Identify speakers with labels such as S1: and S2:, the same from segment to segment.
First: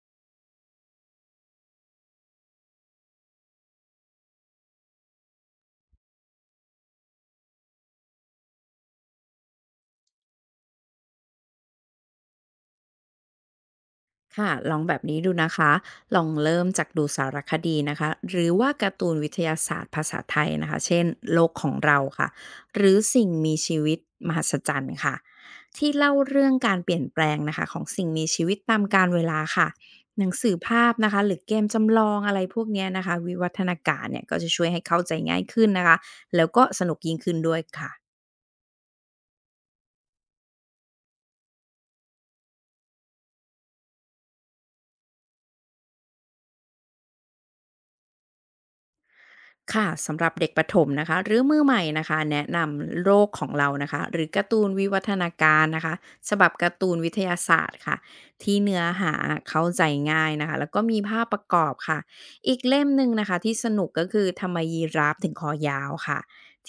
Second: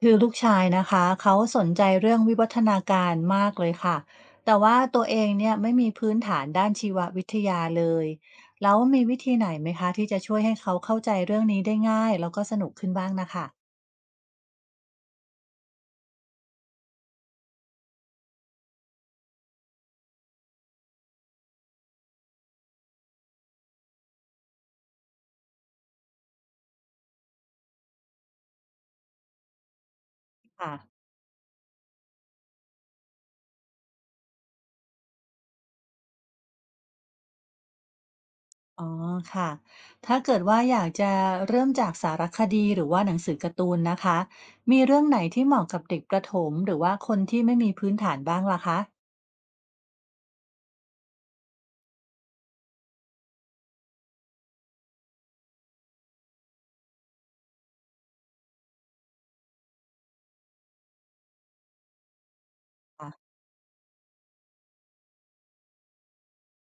S1: คือลูกชายนะคะเขาสนใจเรื่องวิวัฒนาการมากเลยค่ะแต่ว่าตัวเองเนี่ยไม่มีพื้นฐานด้านชีววิทยาเลยแล้วมีวิธีไหนไหมคะที่จะช่วยให้เขาเข้าใจเรื่องนี้ได้ง่ายแล้วก็สนุกขึ้นบ้างนะคะ
S2: ค่ะลองแบบนี้ดูนะคะลองเริ่มจากดูสารคดีนะคะหรือว่าการ์ตูนวิทยาศาสตร์ภาษาไทยนะคะเช่นโลกของเราค่ะหรือสิ่งมีชีวิตมหัศจรรย์ค่ะที่เล่าเรื่องการเปลี่ยนแปลงนะคะของสิ่งมีชีวิตตามกาลเวลาค่ะหนังสือ
S1: ค่ะ
S2: ภาพนะคะหรือเกมจำลองอะไรพวกเนี้ยนะคะวิวัฒนาการเนี่ยก็จะช่วยให้เข้าใจง่ายขึ้นนะคะแล้วก็สนุกยิ่งขึ้นด้วยค่ะ
S1: อ๋อค่ะถ้าเกิดว่าอยากจะเริ่มจากสารคดีหรือว่าหนังสือการ์ตูนนะคะมีเรื่องไหนที่เหมาะกับเด็กประถมหรือว่าคนที่ไม่มีพื้นฐานบ้างล่ะคะ
S2: ค่ะสำหรับเด็กประถมนะคะหรือมือใหม่นะคะแนะนำโลกของเรานะคะหรือการ์ตูนวิวัฒนาการนะคะฉบับการ์ตูนวิทยาศาสตร์ค่ะที่เนื้อหาเข้าใจง่ายนะคะแล้วก็มีภาพประกอบค่ะอีกเล่มหนึ่งนะคะที่สนุกก็คือทำไมยีราฟถึงคอยาวค่ะ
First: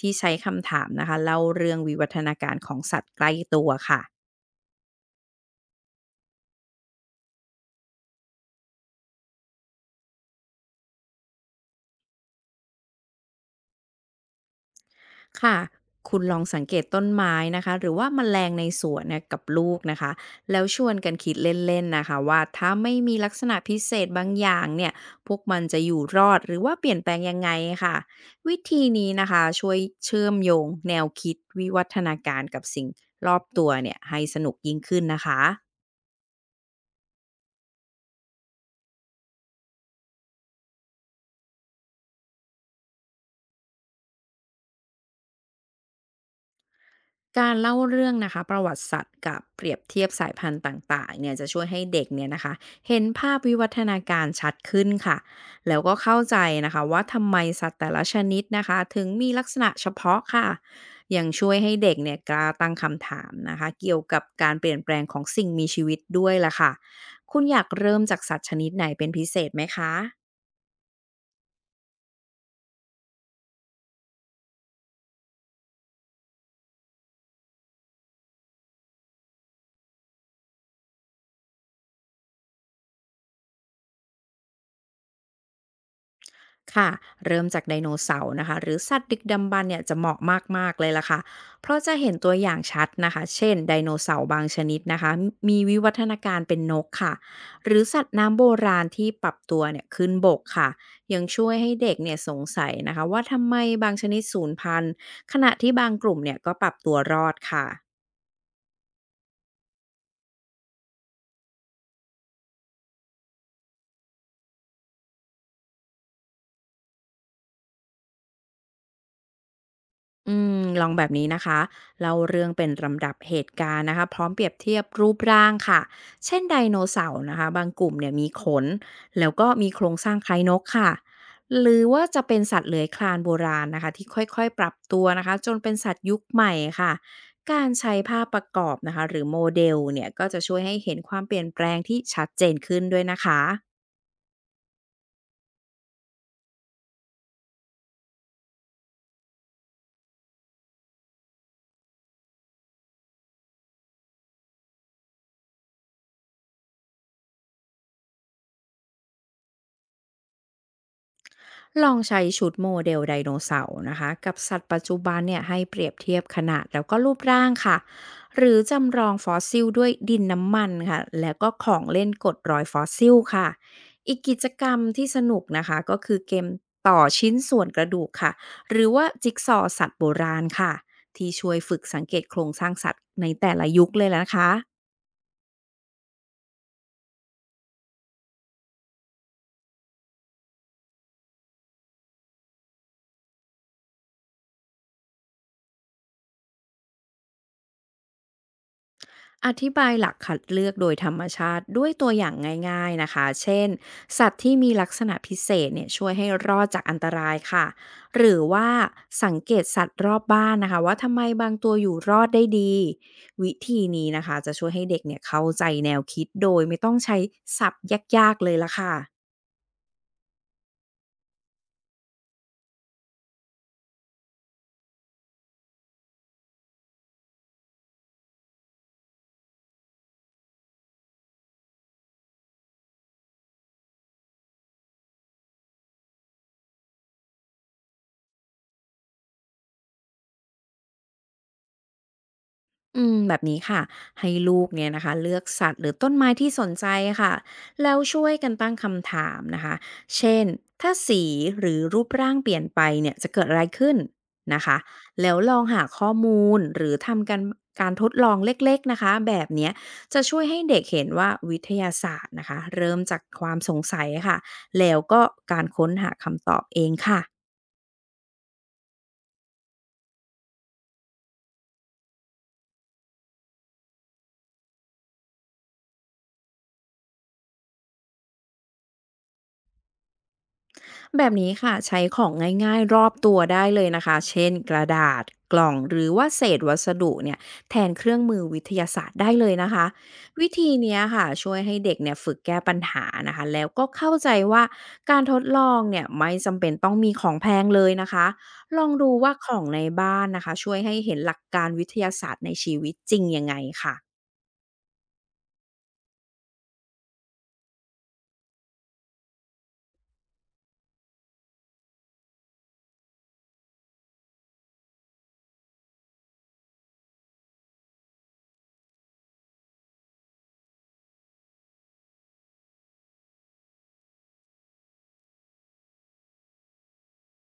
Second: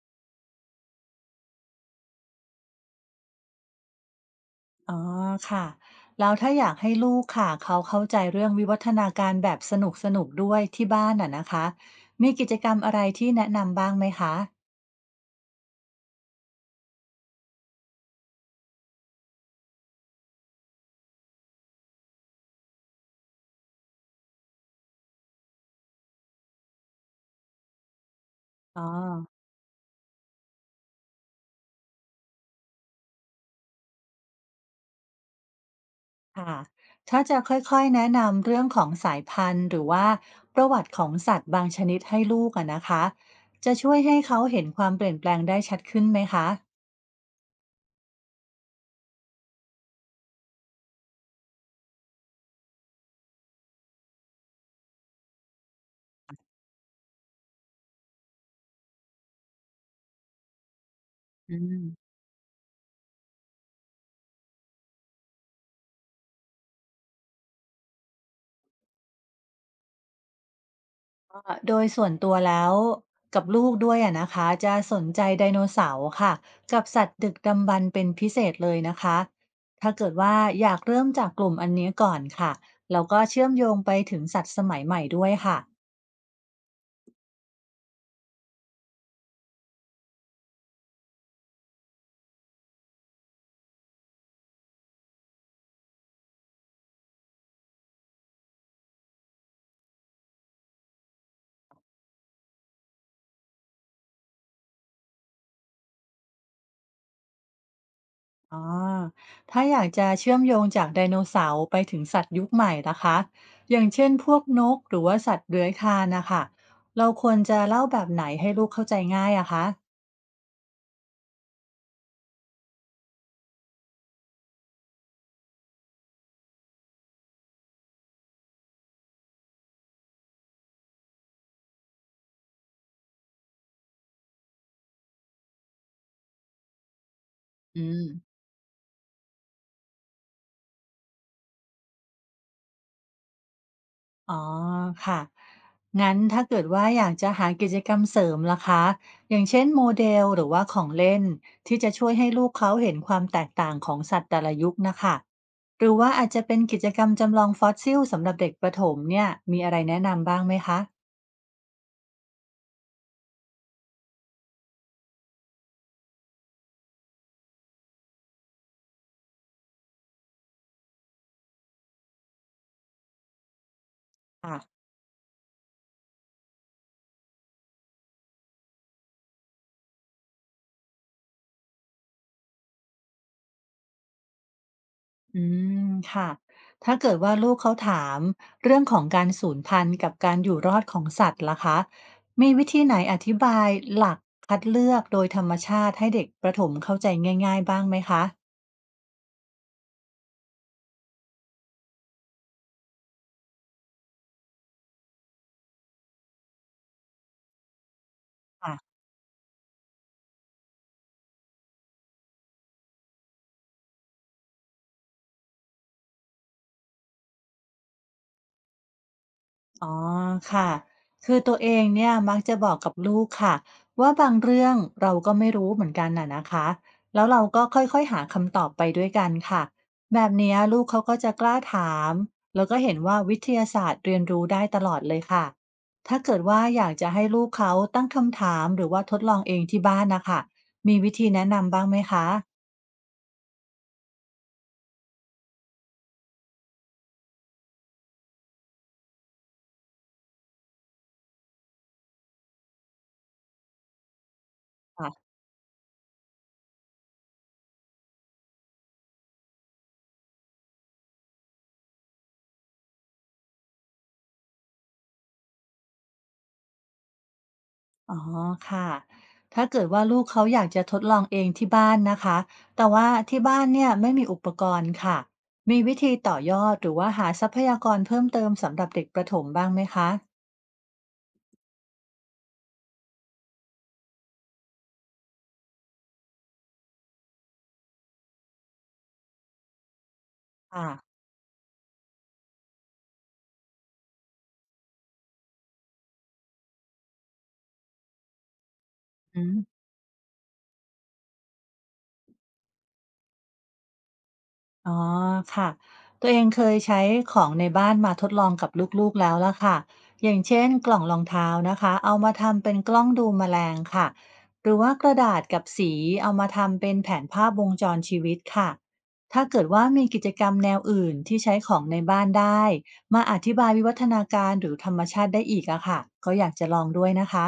S2: ที่ใช้คำถามนะคะเล่าเรื่องวิวัฒนาการของสัตว์ใกล้ตัวค่ะ
S1: อ๋อค่ะแล้วถ้าอยากให้ลูกค่ะเขาเข้าใจเรื่องวิวัฒนาการแบบสนุกๆด้วยที่บ้านอะนะคะมีกิจกรรมอะไรที่แนะนำบ้างไหมคะ
S2: ค่ะคุณลองสังเกตต้นไม้นะคะ หรือว่าแมลงในสวนเนี่ยกับลูกนะคะ แล้วชวนกันคิดเล่นๆนะคะว่าถ้าไม่มีลักษณะพิเศษบางอย่างเนี่ยพวกมันจะอยู่รอดหรือว่าเปลี่ยนแปลงยังไงค่ะวิ
S1: อ๋
S2: ธี
S1: อ
S2: นี้นะคะช่วยเชื่อมโยงแนวคิดวิวัฒนาการกับสิ่งรอบตัวเนี่ยให้สนุกยิ่งขึ้นนะคะ
S1: ค่ะถ้าจะค่อยๆแนะนำเรื่องของสายพันธุ์หรือว่าประวัติของสัตว์บางชนิดให้ลูกอะนะคะจะช่วยให้เขาเห็นความเปลี่ยนแปลงได้ชัดขึ้นไหมคะ
S2: การเล่าเรื่องนะคะประวัติศาสตร์กับเปรียบเทียบสายพันธุ์ต่างๆเนี่ยจะช่วยให้เด็กเนี่ยนะคะเห็นภาพวิวัฒนาการชัดขึ้นค่ะแล้วก็เข้าใจนะคะว่าทำไมสัตว์แต่ละชนิดนะคะถึงมีลักษณะเฉพาะค่ะยังช่ว
S1: อื
S2: ยให้เด็ก
S1: ม
S2: เนี่ยกล้าตั้งคำถามนะคะเกี่ยวกับการเปลี่ยนแปลงของสิ่งมีชีวิตด้วยล่ะค่ะคุณอยากเริ่มจากสัตว์ชนิดไหนเป็นพิเศษไหมคะ
S1: โดยส่วนตัวแล้วกับลูกด้วยอะนะคะจะสนใจไดโนเสาร์ค่ะกับสัตว์ดึกดำบรรพ์เป็นพิเศษเลยนะคะถ้าเกิดว่าอยากเริ่มจากกลุ่มอันนี้ก่อนค่ะแล้วก็เชื่อมโยงไปถึงสัตว์สมัยใหม่ด้วยค่ะ
S2: ค่ะเริ่มจากไดโนเสาร์นะคะหรือสัตว์ดึกดำบรรพ์เนี่ยจะเหมาะมากๆเลยล่ะค่ะเพราะจะเห็นตัวอย่างชัดนะคะเช่นไดโนเสาร์บางชนิดนะคะมีวิวัฒนาการเป็นนกค่ะหรือสัตว์น้ำโบราณที่ปรับตัวเนี่ยขึ้นบกค่ะยังช่วยให้เด็กเนี่ยสงสัยนะคะว่าทำไมบางชนิดสูญพันธุ์ขณะที่บางกลุ่มเนี่ยก็ปรับตัวรอดค่ะ
S1: อ๋อถ้าอยากจะเชื่อมโยงจากไดโนเสาร์ไปถึงสัตว์ยุคใหม่นะคะอย่างเช่นพวกนกหรือว่าสัตว์เลื้อยคลานนะคะเราควรจะเล่าแบบไหนให้ลูกเข้าใจง่ายอะคะ
S2: อืมลองแบบนี้นะคะเล่าเรื่องเป็นลำดับเหตุการณ์นะคะพร้อมเปรียบเทียบรูปร่างค่ะเช่นไดโนเสาร์นะคะบางกลุ่มเนี่ยมีขนแล้วก็มีโครงสร้างคล้ายนกค่ะหรือว่าจะเป็นสัตว์เลื้อยคลานโบราณนะคะที่ค่อยๆปรับตัวนะคะจนเป็นสัตว์ยุคใหม่ค่ะการ
S1: อื
S2: ใช้
S1: ม
S2: ภาพประกอบนะคะหรือโมเดลเนี่ยก็จะช่วยให้เห็นความเปลี่ยนแปลงที่ชัดเจนขึ้นด้วยนะคะ
S1: อ๋อค่ะงั้นถ้าเกิดว่าอยากจะหากิจกรรมเสริมล่ะคะอย่างเช่นโมเดลหรือว่าของเล่นที่จะช่วยให้ลูกเขาเห็นความแตกต่างของสัตว์แต่ละยุคนะคะหรือว่าอาจจะเป็นกิจกรรมจำลองฟอสซิลสำหรับเด็กประถมเนี่ยมีอะไรแนะนำบ้างไหมคะ
S2: ลองใช้ชุดโมเดลไดโนเสาร์นะคะกับสัตว์ปัจจุบันเนี่ยให้เปรียบเทียบขนาดแล้วก็รูปร่างค่ะหรือจำลองฟอสซิลด้วยดินน้ำมันค่ะแล้วก็ของเล่นกดรอยฟอสซิลค่ะอีกกิจ
S1: ค่ะ
S2: กรรมที่สนุกนะคะก็คือเกมต่อชิ้นส่วนกระดูกค่ะหรือว่าจิ๊กซอว์สัตว์โบราณค่ะที่ช่วยฝึกสังเกตโครงสร้างสัตว์ในแต่ละยุคเลยนะคะ
S1: อืมค่ะถ้าเกิดว่าลูกเขาถามเรื่องของการสูญพันธุ์กับการอยู่รอดของสัตว์ล่ะคะมีวิธีไหนอธิบายหลักคัดเลือกโดยธรรมชาติให้เด็กประถมเข้าใจง่ายๆบ้างไหมคะ
S2: อธิบายหลักคัดเลือกโดยธรรมชาติด้วยตัวอย่างง่ายๆนะคะ เช่นสัตว์ที่มีลักษณะพิเศษเนี่ยช่วยให้รอดจากอันตรายค่ะ หรือว่า
S1: ค่ะ
S2: สังเกตสัตว์รอบบ้านนะคะว่าทำไมบางตัวอยู่รอดได้ดี วิธีนี้นะคะจะช่วยให้เด็กเนี่ยเข้าใจแนวคิดโดยไม่ต้องใช้ศัพท์ยากๆเลยละค่ะ
S1: อ๋อค่ะคือตัวเองเนี่ยมักจะบอกกับลูกค่ะว่าบางเรื่องเราก็ไม่รู้เหมือนกันน่ะนะคะแล้วเราก็ค่อยๆหาคำตอบไปด้วยกันค่ะแบบเนี้ยลูกเขาก็จะกล้าถามแล้วก็เห็นว่าวิทยาศาสตร์เรียนรู้ได้ตลอดเลยค่ะถ้าเกิดว่าอยากจะให้ลูกเขาตั้งคำถามหรือว่าทดลองเองที่บ้านนะคะมีวิธีแนะนำบ้างไหมคะ
S2: อืมแบบนี้ค่ะให้ลูกเนี่ยนะคะเลือกสัตว์หรือต้นไม้ที่สนใจค่ะแล้วช่วยกันตั้งคำถามนะคะเช่นถ้าสีหรือรูปร่างเปลี่ยนไปเนี่ยจะเกิดอะไรขึ้นนะคะแล้วลองหาข้อมูลหรือทำการทดลองเล็กๆนะคะแบบเนี้ยจะช่วยให้เด็กเห็นว่าวิทยาศาสตร์นะคะเริ่มจากความสงสัยค่ะแล้วก็การค้นหาคำตอบเองค่ะ
S1: อ๋อค่ะ ถ้าเกิดว่าลูกเขาอยากจะทดลองเองที่บ้านนะคะ แต่ว่าที่บ้านเนี่ยไม่มีอุปกรณ์ค่ะ มีวิธีต่อยอดหรือว่าหาทรัพยากรเพิ่มเติมสำหรับเด็กประถมบ้างไหมคะ
S2: แบบนี้ค่ะใช้ของง่ายๆรอบตัวได้เลยนะคะเช่นกระดาษกล่องหรือว่าเศษวัสดุเนี่ยแทนเครื่องมือวิทยาศาสตร์ได้เลยนะคะวิธี
S1: ค่ะ
S2: เนี้ยค่ะช่วยให้เด็กเนี่ยฝึกแก้ปัญหานะคะแล้วก็เข้าใจว่าการทดลองเนี่ยไม่จำเป็นต้องมีของแพงเลยนะคะลองดูว่า
S1: อื
S2: ของ
S1: ม
S2: ในบ้านนะคะช่วยให้เห็นหลักการวิทยาศาสตร์ในชีวิตจริงยังไงค่ะ
S1: อ๋อค่ะตัวเองเคยใช้ของในบ้านมาทดลองกับลูกๆแล้วล่ะค่ะอย่างเช่นกล่องรองเท้านะคะเอามาทำเป็นกล้องดูแมลงค่ะหรือว่ากระดาษกับสีเอามาทำเป็นแผนภาพวงจรชีวิตค่ะถ้าเกิดว่ามีกิจกรรมแนวอื่นที่ใช้ของในบ้านได้มาอธิบายวิวัฒนาการหรือธรรมชาติได้อีกอะค่ะก็อยากจะลองด้วยนะคะ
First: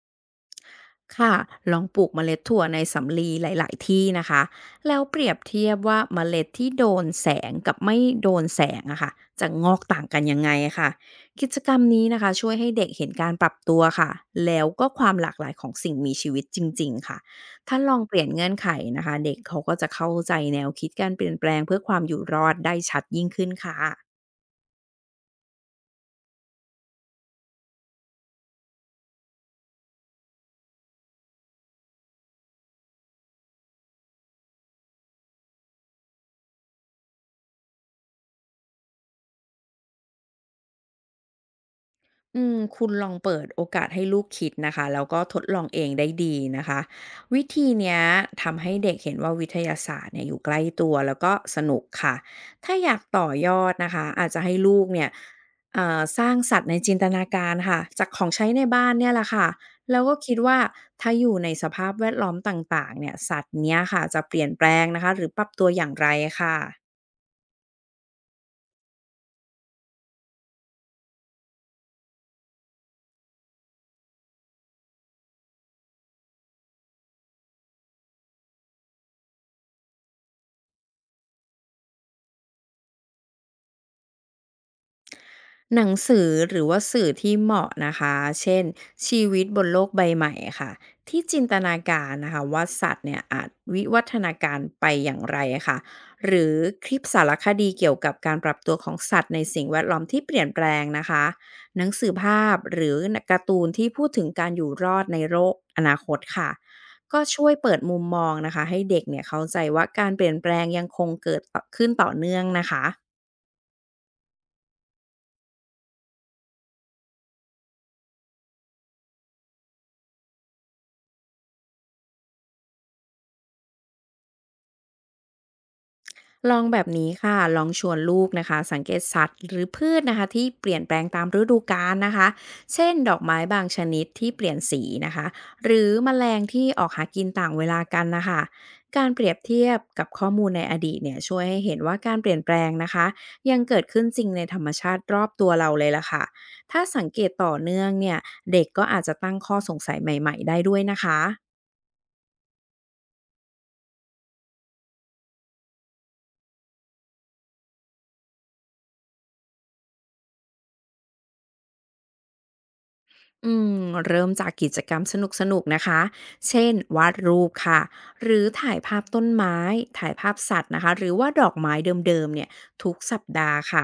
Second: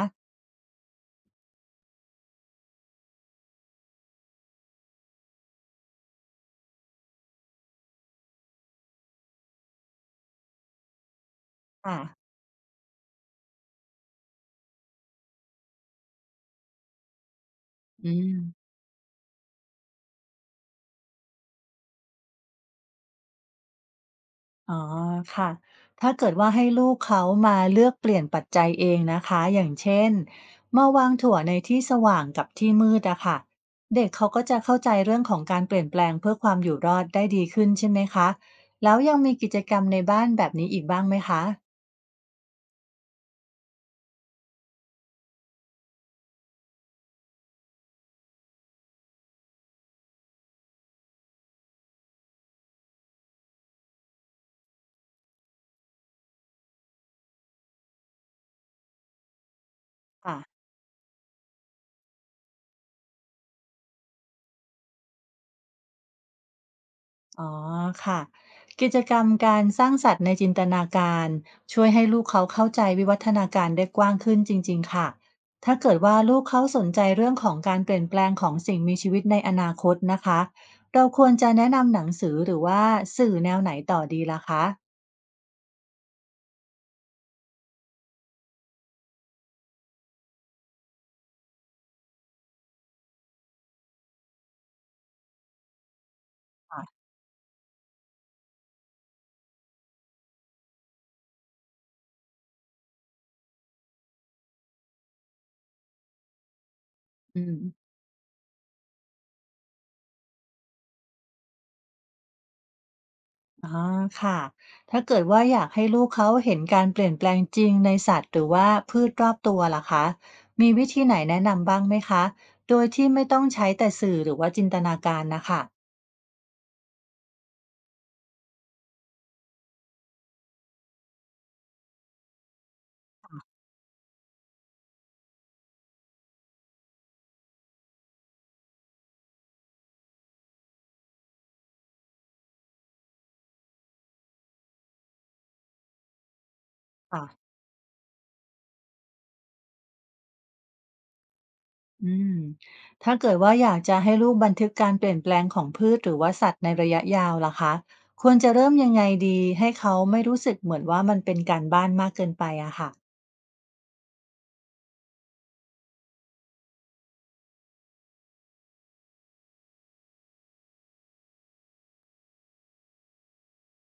S2: ค่ะลองปลูกเมล็ดถั่วในสำลีหลายๆที่นะคะแล้วเปรียบเทียบว่าเมล็ดที่โดนแสงกับไม่โดนแสงอะค่ะจะงอกต่างกันยังไงค่ะกิจกรรม
S1: ค่ะ
S2: นี้นะคะช่วยให้เด็กเห็นการปรับตัวค่ะแล้วก็ความหลากหลายของสิ่งมีชีวิตจริงๆค่ะถ้าลอง
S1: อื
S2: เปลี่ยน
S1: ม
S2: เงื่อนไขนะคะเด็กเขาก็จะเข้าใจแนวคิดการเปลี่ยนแปลงเพื่อความอยู่รอดได้ชัดยิ่งขึ้นค่ะ
S1: อ๋อค่ะ ถ้าเกิดว่าให้ลูกเขามาเลือกเปลี่ยนปัจจัยเองนะคะ อย่างเช่นมาวางถั่วในที่สว่างกับที่มืดอะค่ะเด็กเขาก็จะเข้าใจเรื่องของการเปลี่ยนแปลงเพื่อความอยู่รอดได้ดีขึ้นใช่ไหมคะ แล้วยังมีกิจกรรมในบ้านแบบนี้อีกบ้างไหมคะ
S2: อืมคุณลองเปิดโอกาสให้ลูกคิดนะคะแล้วก็ทดลองเองได้ดีนะคะวิธีเนี้ยทำให้เด็กเห็นว่าวิทยาศาสตร์เนี่ยอยู่ใกล้ตัวแล้วก็สนุกค่ะถ้าอยากต่อยอดนะคะอาจจะให้ลูกเนี่ยสร้างสัตว์ในจินตนาการค่ะจากของใช้ในบ้านเนี่ยแหละค่ะแล้วก็คิ
S1: ค่ะ
S2: ดว่าถ้าอยู่ในสภาพแวดล้อมต่างๆเนี่ยสัตว์เนี้ยค่ะจะเปลี่ยนแปลงนะคะหรือปรับตัวอย่างไรค่ะ
S1: อ๋อค่ะกิจกรรมการสร้างสรรค์ในจินตนาการช่วยให้ลูกเขาเข้าใจวิวัฒนาการได้กว้างขึ้นจริงๆค่ะถ้าเกิดว่าลูกเขาสนใจเรื่องของการเปลี่ยนแปลงของสิ่งมีชีวิตในอนาคตนะคะเราควรจะแนะนำหนังสือหรือว่าสื่อแนวไหนต่อดีล่ะคะ
S2: หนังสือหรือว่าสื่อที่เหมาะนะคะเช่นชีวิตบนโลกใบใหม่ค่ะที่จินตนาการนะคะว่าสัตว์เนี่ยอาจวิวัฒนาการไปอย่างไรค่ะหรือคลิปสารคดีเกี่ยวกับการปรับตัวของสัตว์ในสิ่งแวดล้อมที่เปลี่ยนแปลงนะคะหนังสือภาพหรือการ์ตูนที่พูดถึงการอยู่รอดในโลกอนาคตค่ะก็
S1: อื
S2: ช่วย
S1: ม
S2: เปิดมุมมองนะคะให้เด็กเนี่ยเข้าใจว่าการเปลี่ยนแปลงยังคงเกิดต่อขึ้นต่อเนื่องนะคะ
S1: อ๋อค่ะ ถ้าเกิดว่าอยากให้ลูกเขาเห็นการเปลี่ยนแปลงจริงในสัตว์หรือว่าพืชรอบตัวล่ะคะ มีวิธีไหนแนะนำบ้างไหมคะ โดยที่ไม่ต้องใช้แต่สื่อหรือว่าจินตนาการนะคะ
S2: ลองแบบนี้ค่ะลองชวนลูกนะคะสังเกตสัตว์หรือพืชนะคะที่เปลี่ยนแปลงตามฤดูกาลนะคะเช่นดอกไม้บางชนิดที่เปลี่ยนสีนะคะหรือแมลงที่ออกหากินต่างเวลากันนะคะการเปรียบเทียบกับข้อมูลในอดีตเนี่ยช่วยให้เห็นว่าการเปลี่ยนแปลงนะคะยังเกิดขึ้นจริงในธรรมชาติรอบตัวเราเลยล่ะค่ะถ้าสังเก
S1: ค่ะ
S2: ตต่อเนื่องเนี่ยเด็กก็อาจจะตั้งข้อสงสัยใหม่ๆได้ด้วยนะคะ
S1: อืม ถ้าเกิดว่าอยากจะให้ลูกบันทึกการเปลี่ยนแปลงของพืชหรือว่าสัตว์ในระยะยาวล่ะคะ ควรจะเริ่มยังไงดีให้เขาไม่รู้สึกเหมือนว่ามันเป็นการบ้านมากเกินไปอะค่ะ
S2: อืมเริ่มจากกิจกรรมสนุกๆนะคะเช่นวาดรูปค่ะหรือถ่ายภาพต้นไม้ถ่ายภาพสัตว์นะคะหรือว่าดอกไม้เดิมๆเนี่ยทุกสัปดาห์ค่ะ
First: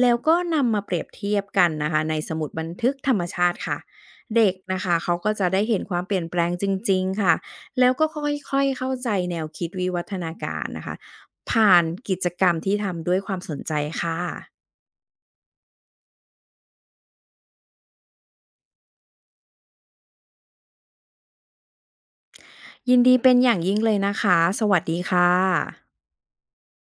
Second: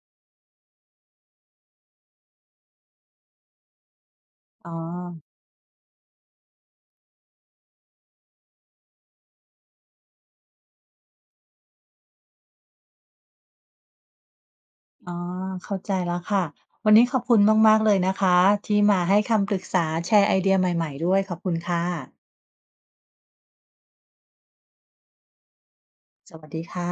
S2: แล้วก็นำมาเปรียบเทียบกันนะคะในสมุดบันทึกธรรมชาติค่ะเด็ก
S1: อ๋อ
S2: นะคะเขาก็จะได้เห็นความเปลี่ยนแปลงจริงๆค่ะแล้วก็ค่อยๆเข้าใจแนวคิดวิวัฒนาการนะคะผ่านกิจกรรมที่ทำด้วยความสนใจค่ะ
S1: อ๋อเข้าใจแล้วค่ะวันนี้ขอบคุณมากๆเลยนะคะที่มาให้คำปรึกษาแชร์ไอเดียใหม่ๆด้วยขอบคุณค่ะ
S2: ยินดีเป็นอย่างยิ่งเลยนะคะสวัสดีค่ะ
S1: สวัสดีค่ะ